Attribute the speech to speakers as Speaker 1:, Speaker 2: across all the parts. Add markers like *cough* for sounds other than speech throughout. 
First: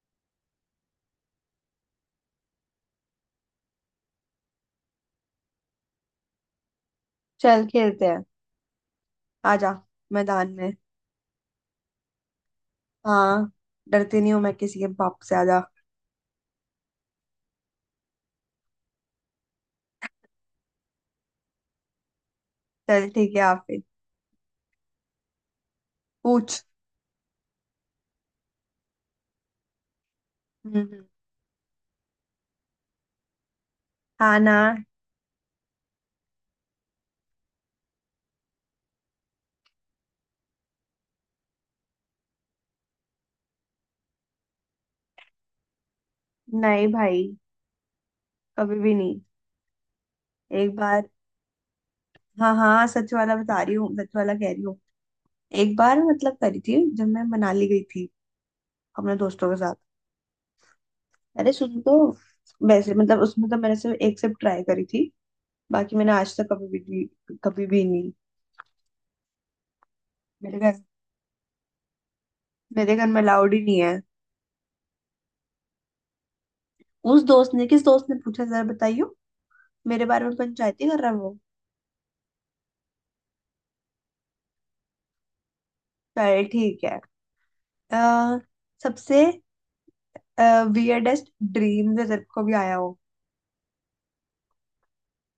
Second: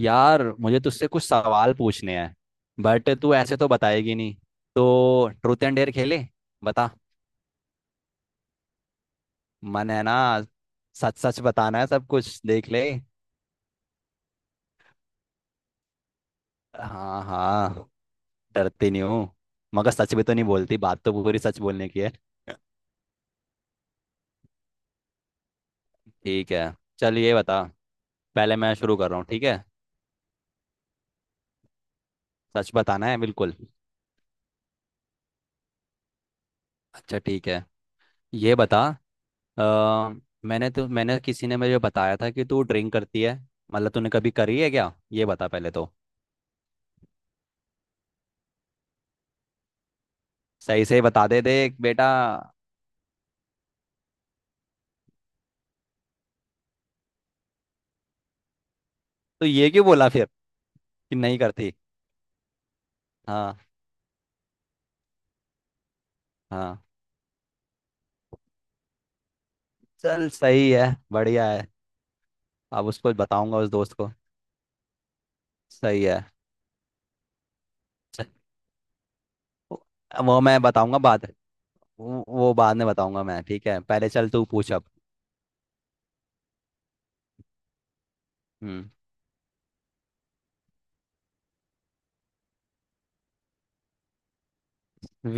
Speaker 1: यार, मुझे तुझसे कुछ सवाल पूछने हैं। बट तू ऐसे तो बताएगी नहीं, तो ट्रूथ एंड डेयर खेले। बता।
Speaker 2: चल खेलते हैं। आजा
Speaker 1: मन है ना।
Speaker 2: मैदान में।
Speaker 1: सच सच बताना है, सब कुछ देख ले।
Speaker 2: हाँ, डरती नहीं हूँ मैं किसी के बाप से। आजा
Speaker 1: हाँ हाँ, डरती नहीं हूँ। मगर सच भी तो नहीं बोलती, बात तो पूरी सच बोलने की है।
Speaker 2: चल ठीक है। आप फिर
Speaker 1: ठीक
Speaker 2: पूछ।
Speaker 1: है। चल ये बता। पहले मैं शुरू कर रहा हूँ, ठीक है।
Speaker 2: हम्म।
Speaker 1: सच बताना है बिल्कुल।
Speaker 2: हाँ ना।
Speaker 1: अच्छा ठीक है, ये बता। अ, मैंने तो मैंने किसी ने मुझे बताया था कि तू ड्रिंक करती है। मतलब तूने कभी करी है क्या? ये बता पहले तो।
Speaker 2: नहीं भाई, कभी भी नहीं। एक
Speaker 1: सही से
Speaker 2: बार।
Speaker 1: बता दे, देख बेटा।
Speaker 2: हाँ हाँ, सच वाला बता रही हूँ, सच वाला कह रही हूँ। एक बार मतलब करी थी जब मैं मनाली गई थी अपने
Speaker 1: तो
Speaker 2: दोस्तों के
Speaker 1: ये
Speaker 2: साथ।
Speaker 1: क्यों बोला फिर कि नहीं
Speaker 2: अरे
Speaker 1: करती?
Speaker 2: सुन तो, वैसे मतलब उसमें तो
Speaker 1: हाँ
Speaker 2: मैंने सिर्फ एक सिर्फ ट्राई करी थी। बाकी मैंने आज तक कभी
Speaker 1: हाँ,
Speaker 2: भी नहीं कभी भी नहीं
Speaker 1: चल
Speaker 2: मेरे
Speaker 1: सही
Speaker 2: घर,
Speaker 1: है, बढ़िया है। अब
Speaker 2: मेरे घर
Speaker 1: उसको
Speaker 2: में अलाउड
Speaker 1: बताऊंगा,
Speaker 2: ही
Speaker 1: उस
Speaker 2: नहीं
Speaker 1: दोस्त
Speaker 2: है।
Speaker 1: को। सही है।
Speaker 2: उस दोस्त ने, किस दोस्त ने
Speaker 1: च-
Speaker 2: पूछा जरा बताइयो।
Speaker 1: वो
Speaker 2: मेरे बारे में
Speaker 1: वो मैं
Speaker 2: पंचायती
Speaker 1: बताऊंगा
Speaker 2: कर रहा है
Speaker 1: बाद।
Speaker 2: वो।
Speaker 1: वो बाद में बताऊंगा मैं, ठीक है। पहले चल तू पूछ अब।
Speaker 2: चल ठीक है। अ,
Speaker 1: हम्म।
Speaker 2: सबसे वियर्डेस्ट ड्रीम जो तेरे को भी आया हो।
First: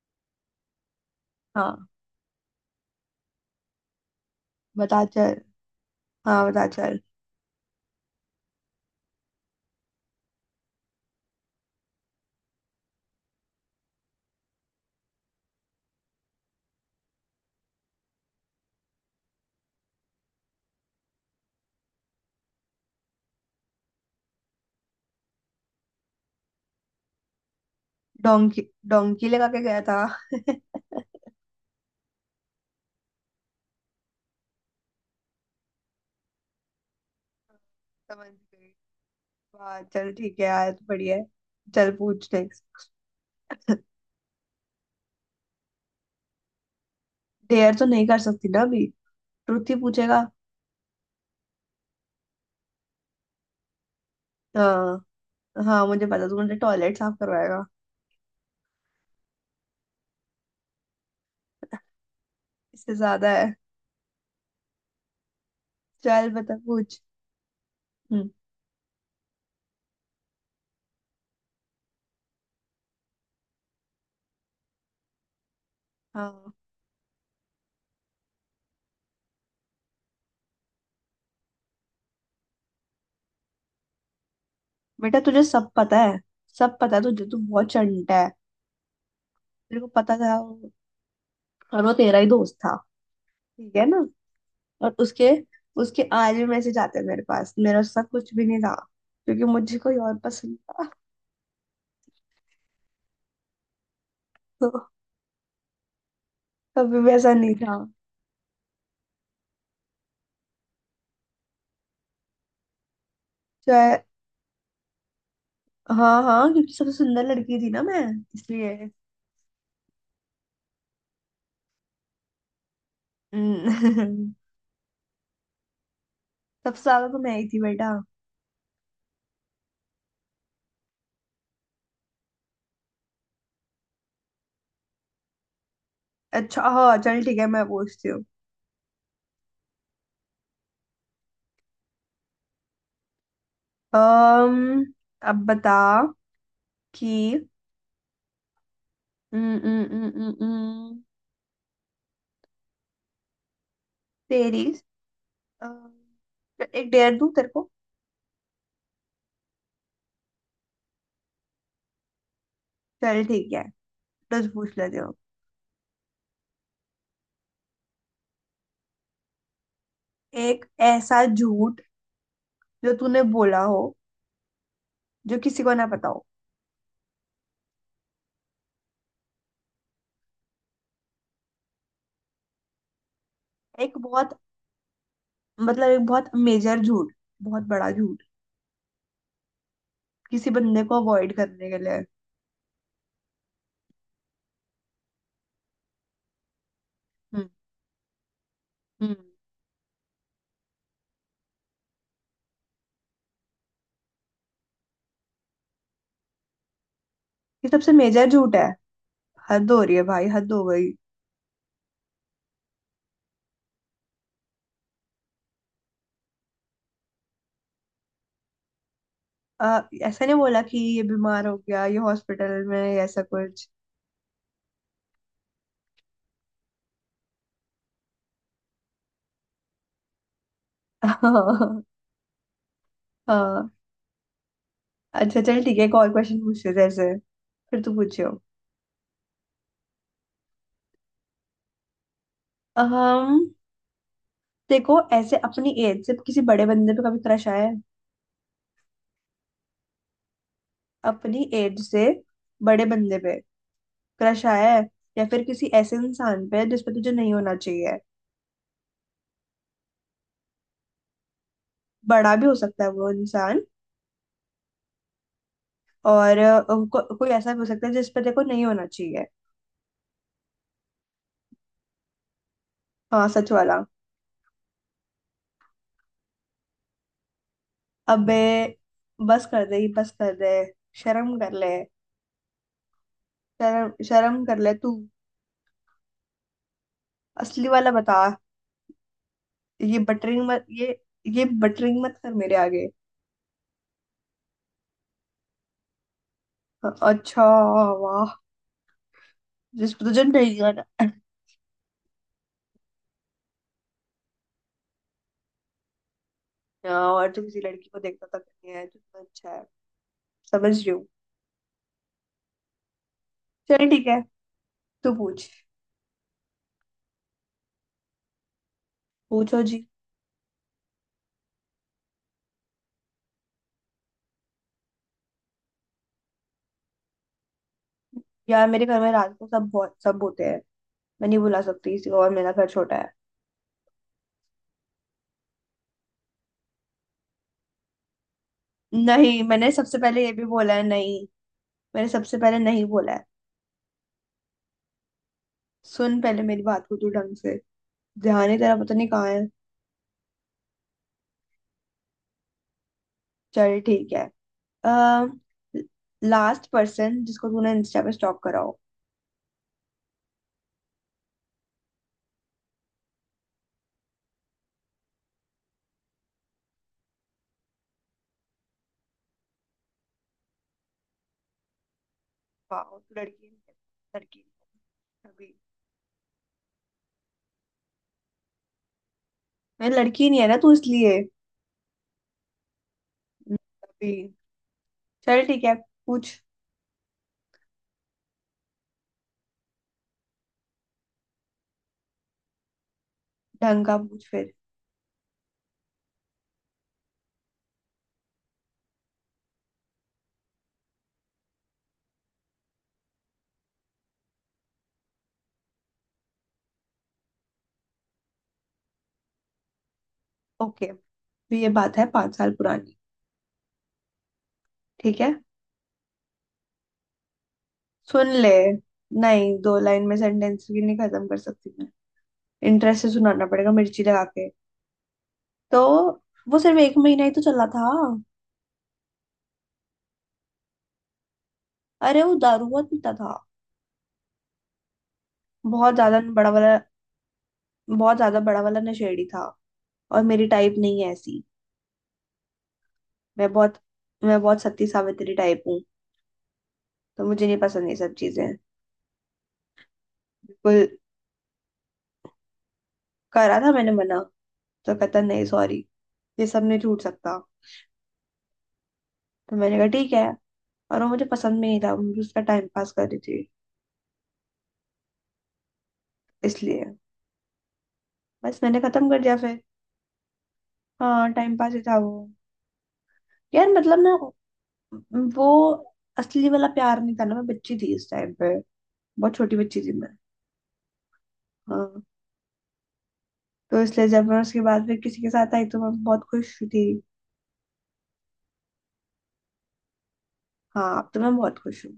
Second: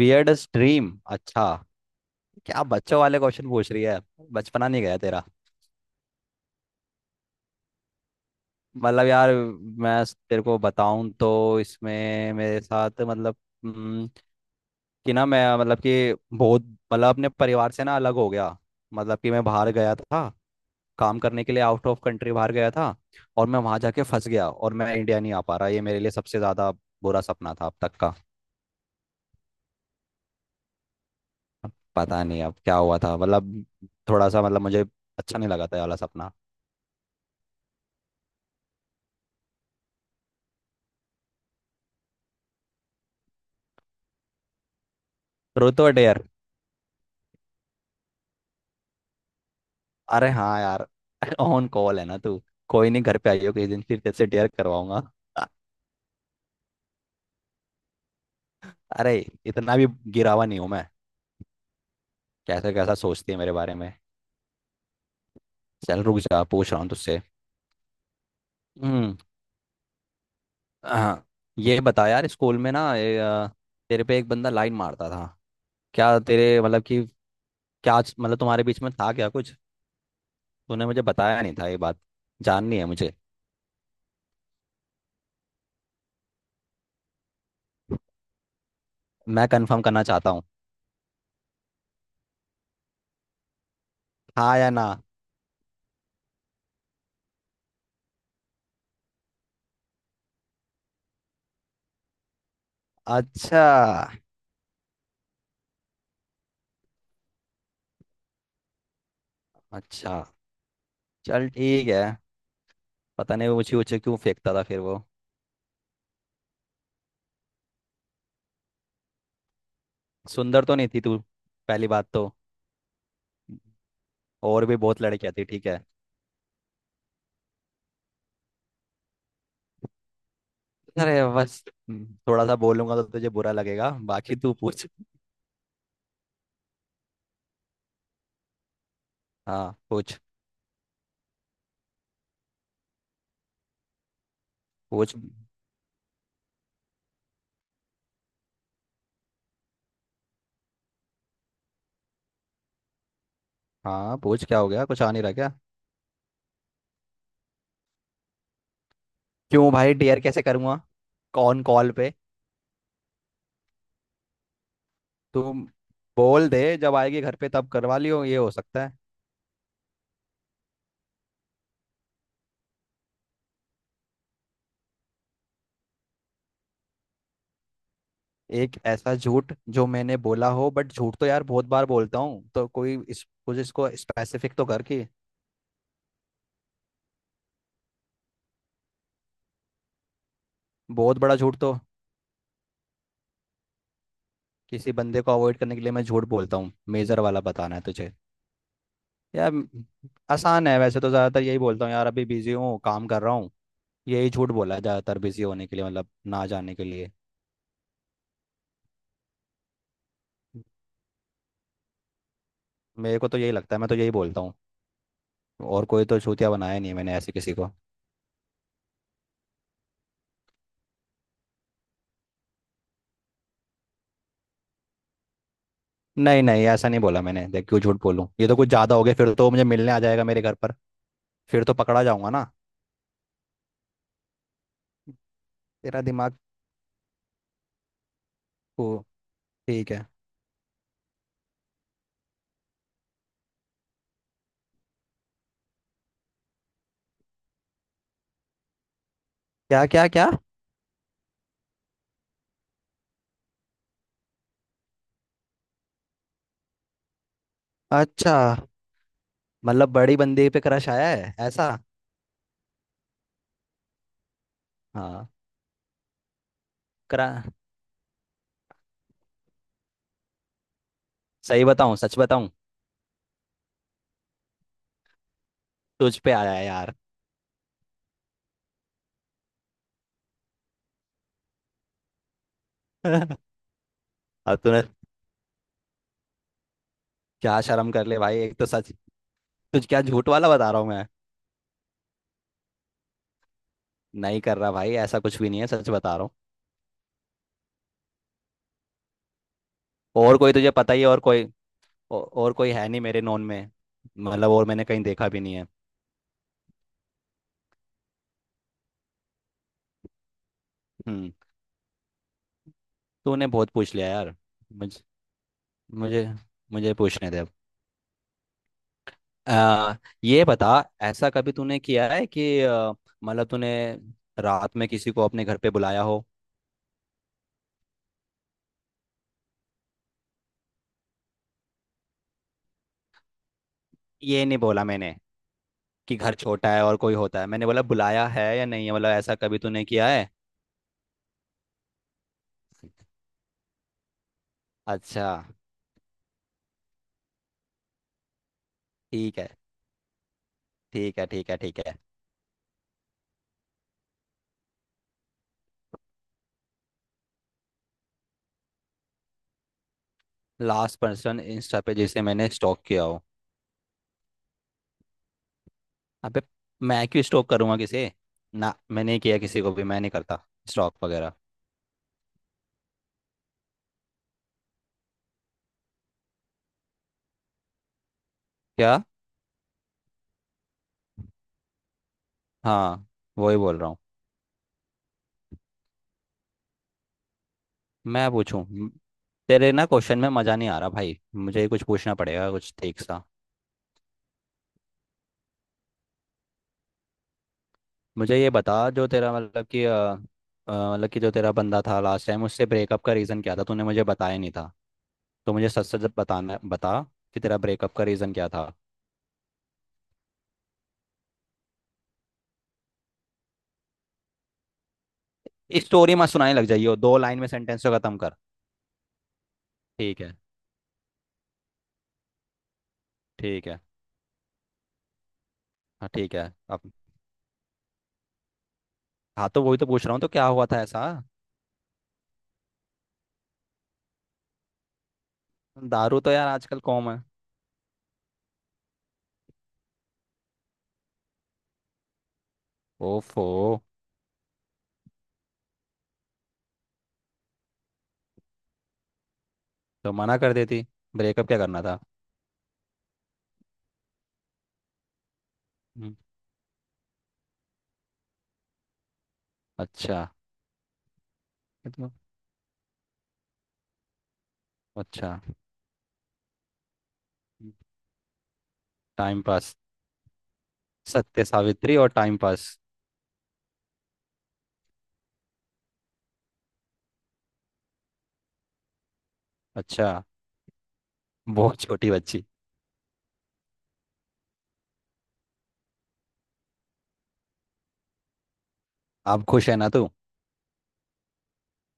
Speaker 1: Weird dream? अच्छा।
Speaker 2: हाँ
Speaker 1: क्या बच्चों वाले क्वेश्चन पूछ रही है? बचपना नहीं गया
Speaker 2: बता
Speaker 1: तेरा।
Speaker 2: चल, हाँ बता चल।
Speaker 1: मतलब यार, मैं तेरे को बताऊं तो इसमें मेरे साथ मतलब, हम्म, कि ना मैं मतलब कि बहुत, मतलब अपने परिवार से ना अलग हो गया। मतलब कि मैं बाहर गया था, काम करने के लिए आउट ऑफ कंट्री बाहर गया था। और मैं वहां जाके फंस गया, और मैं इंडिया नहीं आ पा रहा। ये मेरे लिए सबसे ज्यादा बुरा सपना था अब तक का।
Speaker 2: डोंकी, डोंकी लगा के गया था। *laughs*
Speaker 1: अब पता नहीं अब क्या हुआ था, मतलब थोड़ा सा मतलब मुझे अच्छा नहीं लगा था ये वाला सपना।
Speaker 2: समझ गई। वाह चल ठीक है यार, बढ़िया है। चल पूछ नेक्स्ट।
Speaker 1: ट्रूथ और डेयर।
Speaker 2: डेयर तो नहीं कर सकती ना अभी, ट्रुथ ही पूछेगा।
Speaker 1: अरे हाँ यार। *laughs* ऑन कॉल है ना तू। कोई नहीं, घर पे आइयो किसी दिन, फिर तेरे से डेयर करवाऊंगा।
Speaker 2: हाँ,
Speaker 1: *laughs* अ-
Speaker 2: हाँ मुझे पता तू मुझे टॉयलेट साफ करवाएगा।
Speaker 1: अरे, इतना भी गिरावा नहीं हूं मैं। कैसा
Speaker 2: इससे
Speaker 1: कैसा
Speaker 2: ज्यादा
Speaker 1: सोचती है मेरे
Speaker 2: है।
Speaker 1: बारे में। चल रुक
Speaker 2: चल
Speaker 1: जा,
Speaker 2: बता
Speaker 1: पूछ रहा हूँ
Speaker 2: पूछ।
Speaker 1: तुझसे।
Speaker 2: हम्म।
Speaker 1: हम्म। हाँ, ये बता यार, स्कूल में ना ये, तेरे पे एक बंदा लाइन मारता था। क्या
Speaker 2: हाँ,
Speaker 1: तेरे मतलब कि मतलब तुम्हारे बीच में था क्या कुछ? तूने मुझे बताया नहीं था ये बात। जाननी है मुझे।
Speaker 2: बेटा तुझे सब पता है। सब पता है तुझे, तू बहुत चंटा है।
Speaker 1: मैं
Speaker 2: तेरे
Speaker 1: कंफर्म
Speaker 2: को
Speaker 1: करना
Speaker 2: पता
Speaker 1: चाहता
Speaker 2: था
Speaker 1: हूँ।
Speaker 2: वो- और वो तेरा ही दोस्त था, ठीक है ना।
Speaker 1: हाँ या ना?
Speaker 2: और उसके उसके आज भी मैसेज आते हैं मेरे पास। मेरा उसका कुछ भी नहीं था, क्योंकि मुझे कोई और पसंद था। *laughs*
Speaker 1: अच्छा।
Speaker 2: तो कभी भी ऐसा नहीं था।
Speaker 1: अच्छा चल ठीक है। पता नहीं ऊंची
Speaker 2: चाहे,
Speaker 1: ऊंची क्यों फेंकता था फिर वो।
Speaker 2: हाँ हाँ, क्योंकि सबसे सुंदर लड़की थी ना मैं, इसलिए।
Speaker 1: सुंदर तो नहीं थी तू, पहली बात तो।
Speaker 2: हम्म, *laughs*
Speaker 1: और भी बहुत लड़कियां थी, ठीक है।
Speaker 2: सबसे ज्यादा तो मैं ही थी बेटा।
Speaker 1: अरे बस थोड़ा सा बोलूंगा तो तुझे बुरा लगेगा, बाकी तू पूछ।
Speaker 2: अच्छा हाँ चल ठीक है, मैं पूछती हूँ।
Speaker 1: हाँ, पूछ।
Speaker 2: अम्म,
Speaker 1: पूछ।
Speaker 2: अब बता कि, हम्म, हम्म, हम्म, हम्म, हम्म,
Speaker 1: हाँ पूछ, क्या हो
Speaker 2: सीरीज,
Speaker 1: गया? कुछ आ नहीं रहा क्या?
Speaker 2: एक डेयर दूं तेरे को।
Speaker 1: क्यों भाई? डेयर कैसे करूँगा, कौन कॉल पे?
Speaker 2: चल ठीक है, दस पूछ लेते हो।
Speaker 1: तुम बोल दे, जब आएगी घर पे तब करवा लियो, ये हो सकता है।
Speaker 2: एक ऐसा झूठ जो तूने बोला हो, जो किसी को ना पता हो।
Speaker 1: एक ऐसा झूठ जो मैंने बोला हो, बट झूठ तो यार बहुत बार बोलता हूँ, तो कोई, इस कुछ इसको
Speaker 2: एक बहुत,
Speaker 1: स्पेसिफिक तो कर कि।
Speaker 2: मतलब एक बहुत मेजर झूठ, बहुत बड़ा झूठ, किसी बंदे को
Speaker 1: बहुत
Speaker 2: अवॉइड
Speaker 1: बड़ा झूठ
Speaker 2: करने
Speaker 1: तो
Speaker 2: के लिए।
Speaker 1: किसी बंदे को अवॉइड करने के लिए मैं झूठ बोलता हूँ। मेजर वाला
Speaker 2: हम्म।
Speaker 1: बताना है तुझे?
Speaker 2: हम्म।
Speaker 1: यार, आसान है वैसे, तो ज़्यादातर यही बोलता हूँ यार, अभी बिजी हूँ काम कर रहा हूँ। यही झूठ बोला है ज़्यादातर, बिजी होने के लिए, मतलब ना जाने के लिए।
Speaker 2: ये सबसे मेजर झूठ है। हद हो रही है भाई, हद हो गई।
Speaker 1: मेरे को तो यही लगता है, मैं तो यही बोलता हूँ। और कोई तो छूतिया बनाया नहीं है मैंने ऐसे किसी को।
Speaker 2: ऐसा नहीं बोला कि ये बीमार हो गया, ये हॉस्पिटल में है, ऐसा कुछ।
Speaker 1: नहीं नहीं, ऐसा नहीं बोला मैंने। देख, क्यों झूठ बोलूं? ये तो कुछ ज्यादा हो गया, फिर तो मुझे मिलने आ जाएगा मेरे घर पर।
Speaker 2: *laughs*
Speaker 1: फिर तो
Speaker 2: हाँ।
Speaker 1: पकड़ा जाऊंगा ना।
Speaker 2: अच्छा चल ठीक है, एक
Speaker 1: तेरा
Speaker 2: और
Speaker 1: दिमाग
Speaker 2: क्वेश्चन पूछते तेरे से। फिर तू पूछियो।
Speaker 1: को, ठीक है।
Speaker 2: देखो, ऐसे अपनी एज से किसी बड़े बंदे पे कभी क्रश आया है।
Speaker 1: क्या क्या क्या?
Speaker 2: अपनी एज से बड़े बंदे पे क्रश आया है। या फिर किसी ऐसे इंसान पे जिस पे तुझे नहीं होना चाहिए।
Speaker 1: अच्छा, मतलब बड़ी बंदी पे क्रश आया है ऐसा?
Speaker 2: बड़ा भी हो सकता है वो इंसान।
Speaker 1: हाँ
Speaker 2: और कोई
Speaker 1: करा।
Speaker 2: ऐसा भी हो सकता है जिस पे देखो नहीं होना चाहिए।
Speaker 1: सही बताऊं? सच बताऊं?
Speaker 2: हाँ, सच वाला।
Speaker 1: तुझ पे आया है यार।
Speaker 2: अबे, बस कर दे बस कर दे, शर्म कर ले।
Speaker 1: *laughs*
Speaker 2: शर्म शर्म कर
Speaker 1: अब
Speaker 2: ले
Speaker 1: तूने
Speaker 2: तू।
Speaker 1: क्या?
Speaker 2: असली वाला
Speaker 1: शर्म कर ले
Speaker 2: बता।
Speaker 1: भाई, एक तो सच। तुझ,
Speaker 2: ये
Speaker 1: क्या झूठ
Speaker 2: बटरिंग
Speaker 1: वाला
Speaker 2: मत
Speaker 1: बता रहा हूँ
Speaker 2: ये
Speaker 1: मैं?
Speaker 2: ये बटरिंग मत कर मेरे आगे।
Speaker 1: नहीं कर रहा भाई, ऐसा कुछ भी नहीं है, सच बता रहा हूँ।
Speaker 2: अच्छा, वाह। जिस पे तुझे
Speaker 1: और कोई,
Speaker 2: नहीं
Speaker 1: तुझे पता ही
Speaker 2: आना।
Speaker 1: है। और कोई, और कोई है नहीं मेरे नॉन में। मतलब और मैंने कहीं देखा भी नहीं है।
Speaker 2: हाँ, और तू किसी लड़की को देखता तक नहीं है, कितना अच्छा है। समझ रही हूँ।
Speaker 1: हम्म। तूने बहुत
Speaker 2: चल
Speaker 1: पूछ
Speaker 2: ठीक
Speaker 1: लिया
Speaker 2: है,
Speaker 1: यार। मुझे।
Speaker 2: तू पूछ।
Speaker 1: मुझे मुझे पूछने दे अब।
Speaker 2: पूछो जी।
Speaker 1: आ, ये बता। ऐसा कभी तूने किया है कि, मतलब तूने रात में किसी को अपने घर पे बुलाया हो?
Speaker 2: यार मेरे घर में रात को सब, बहुत सब होते हैं। मैं नहीं बुला सकती किसी को, और मेरा घर छोटा है।
Speaker 1: ये नहीं बोला मैंने कि घर छोटा है और कोई होता है। मैंने बोला बुलाया है या नहीं है, मतलब ऐसा
Speaker 2: नहीं,
Speaker 1: कभी
Speaker 2: मैंने
Speaker 1: तूने
Speaker 2: सबसे
Speaker 1: किया
Speaker 2: पहले
Speaker 1: है?
Speaker 2: ये भी बोला है, नहीं। मैंने सबसे पहले नहीं बोला है।
Speaker 1: अच्छा।
Speaker 2: सुन पहले मेरी बात को तू ढंग से, ध्यान ही तेरा पता नहीं कहाँ
Speaker 1: ठीक
Speaker 2: है।
Speaker 1: है, ठीक है, ठीक है, ठीक है।
Speaker 2: चल ठीक है। आ, लास्ट पर्सन जिसको तूने इंस्टा पे स्टॉक करा हो।
Speaker 1: लास्ट पर्सन इंस्टा पे जिसे मैंने स्टॉक किया हो? अबे, मैं क्यों स्टॉक करूंगा, किसे? ना, मैंने नहीं किया किसी को भी, मैं नहीं करता स्टॉक वगैरह।
Speaker 2: वाह, तू लड़की नहीं है अभी।
Speaker 1: क्या?
Speaker 2: मैं लड़की नहीं है ना तू, इसलिए।
Speaker 1: हाँ,
Speaker 2: हम्म,
Speaker 1: वही बोल रहा हूँ।
Speaker 2: अभी। चल ठीक है, पूछ।
Speaker 1: मैं पूछूं, तेरे ना क्वेश्चन में मज़ा नहीं आ रहा भाई, मुझे कुछ पूछना पड़ेगा कुछ ठीक सा।
Speaker 2: ढंग का पूछ फिर।
Speaker 1: मुझे ये बता, जो तेरा मतलब कि, मतलब कि जो तेरा बंदा था लास्ट टाइम, उससे ब्रेकअप का रीज़न क्या था? तूने मुझे बताया नहीं था। तो मुझे सच सच बताना, बता कि तेरा ब्रेकअप का रीज़न क्या था।
Speaker 2: ओके, तो ये बात है 5 साल पुरानी, ठीक है।
Speaker 1: स्टोरी मत सुनाने लग जाइयो, दो लाइन में सेंटेंस को ख़त्म
Speaker 2: सुन
Speaker 1: कर।
Speaker 2: ले, नहीं दो लाइन में
Speaker 1: ठीक है।
Speaker 2: सेंटेंस भी नहीं खत्म कर सकती मैं। इंटरेस्ट से सुनाना
Speaker 1: ठीक
Speaker 2: पड़ेगा
Speaker 1: है।
Speaker 2: मिर्ची लगा के। तो
Speaker 1: हाँ ठीक है
Speaker 2: वो सिर्फ
Speaker 1: अब।
Speaker 2: 1 महीना ही तो चला था।
Speaker 1: हाँ, तो वही तो पूछ रहा हूँ, तो क्या हुआ था ऐसा?
Speaker 2: अरे वो दारू बहुत पीता था, बहुत
Speaker 1: दारू
Speaker 2: ज्यादा
Speaker 1: तो यार
Speaker 2: बड़ा वाला।
Speaker 1: आजकल कॉम है।
Speaker 2: बहुत ज्यादा बड़ा वाला नशेड़ी था, और मेरी टाइप नहीं है ऐसी।
Speaker 1: ओफो।
Speaker 2: मैं बहुत मैं बहुत सती सावित्री टाइप हूँ, तो मुझे नहीं पसंद ये सब चीजें।
Speaker 1: तो मना कर देती,
Speaker 2: बिल्कुल,
Speaker 1: ब्रेकअप क्या करना था?
Speaker 2: करा था मैंने मना। तो कहता नहीं सॉरी,
Speaker 1: हम्म।
Speaker 2: ये सब नहीं छूट सकता। तो मैंने कहा ठीक
Speaker 1: अच्छा।
Speaker 2: है। और वो मुझे पसंद भी नहीं
Speaker 1: ये
Speaker 2: था,
Speaker 1: तो-
Speaker 2: मैं उसका टाइम पास कर रही थी।
Speaker 1: अच्छा।
Speaker 2: इसलिए बस मैंने खत्म कर दिया
Speaker 1: टाइम
Speaker 2: फिर।
Speaker 1: पास।
Speaker 2: हाँ,
Speaker 1: सत्य
Speaker 2: टाइम पास ही था
Speaker 1: सावित्री और
Speaker 2: वो।
Speaker 1: Time pass?
Speaker 2: यार मतलब ना, वो असली वाला प्यार नहीं था ना, मैं बच्ची थी इस टाइम पे। बहुत छोटी बच्ची थी
Speaker 1: अच्छा,
Speaker 2: मैं।
Speaker 1: बहुत
Speaker 2: हाँ,
Speaker 1: छोटी बच्ची।
Speaker 2: तो इसलिए जब मैं उसके बाद फिर किसी के साथ आई तो मैं बहुत खुश थी।
Speaker 1: आप खुश है ना तू?
Speaker 2: हाँ, अब तो मैं बहुत खुश हूँ।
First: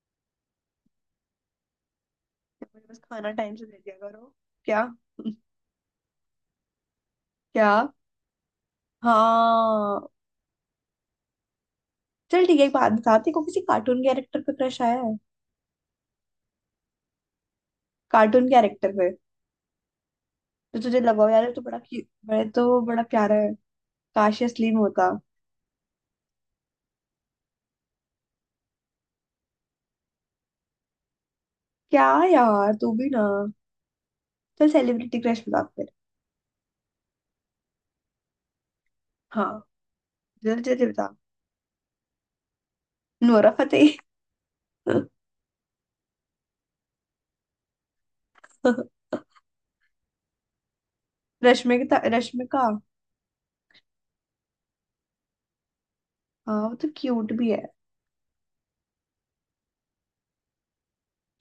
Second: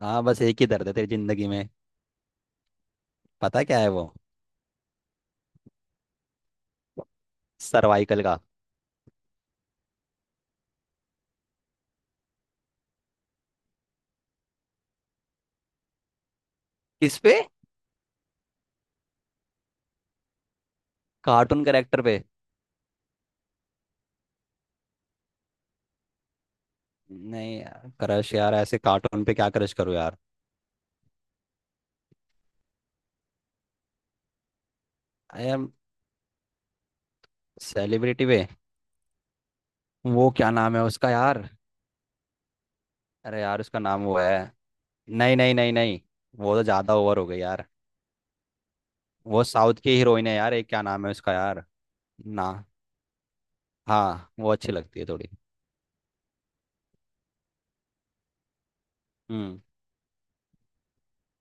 Speaker 1: हाँ, बस एक ही दर्द है तेरी जिंदगी में।
Speaker 2: मुझे बस खाना टाइम
Speaker 1: पता
Speaker 2: से दे
Speaker 1: क्या है
Speaker 2: दिया
Speaker 1: वो?
Speaker 2: करो। क्या। *laughs* क्या।
Speaker 1: सर्वाइकल का।
Speaker 2: हाँ चल ठीक है, एक बात बताती को किसी कार्टून कैरेक्टर पे क्रश आया है।
Speaker 1: किस पे?
Speaker 2: कार्टून कैरेक्टर पे, तो तुझे लगाओ यार ये तो
Speaker 1: कार्टून
Speaker 2: बड़ा क्यू,
Speaker 1: करेक्टर पे?
Speaker 2: बड़े तो बड़ा प्यारा है। काश ये असली में होता।
Speaker 1: नहीं यार, क्रश यार ऐसे कार्टून पे? क्या क्रश करो यार।
Speaker 2: क्या यार, तू भी ना। चल सेलिब्रिटी क्रश
Speaker 1: आई
Speaker 2: बता
Speaker 1: एम,
Speaker 2: फिर।
Speaker 1: सेलिब्रिटी पे?
Speaker 2: हाँ,
Speaker 1: वो क्या
Speaker 2: जल्दी
Speaker 1: नाम है
Speaker 2: जल्दी बता।
Speaker 1: उसका यार? अरे
Speaker 2: नोरा
Speaker 1: यार उसका
Speaker 2: फतेही।
Speaker 1: नाम वो है। नहीं नहीं नहीं नहीं। वो तो ज़्यादा ओवर हो गई यार।
Speaker 2: *laughs*
Speaker 1: वो साउथ की हीरोइन है यार, एक, क्या नाम है उसका यार?
Speaker 2: रश्मिका,
Speaker 1: ना।
Speaker 2: रश्मिका।
Speaker 1: हाँ वो अच्छी लगती है थोड़ी।
Speaker 2: हाँ वो तो क्यूट भी है।
Speaker 1: हम्म।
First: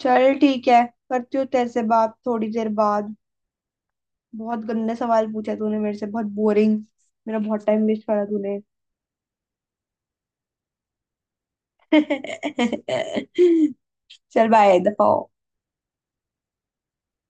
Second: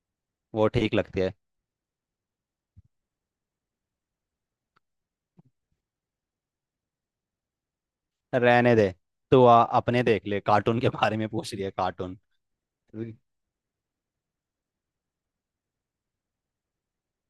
Speaker 2: चल ठीक
Speaker 1: वो
Speaker 2: है।
Speaker 1: ठीक लगती है।
Speaker 2: करती हूँ तेरे से बात थोड़ी देर बाद। बहुत गंदे सवाल पूछे तूने मेरे से, बहुत बोरिंग। मेरा बहुत टाइम वेस्ट करा तूने।
Speaker 1: रहने दे। तू अपने देख ले, कार्टून के बारे में पूछ रही है, कार्टून।
Speaker 2: *laughs* चल बाय, दफा हो।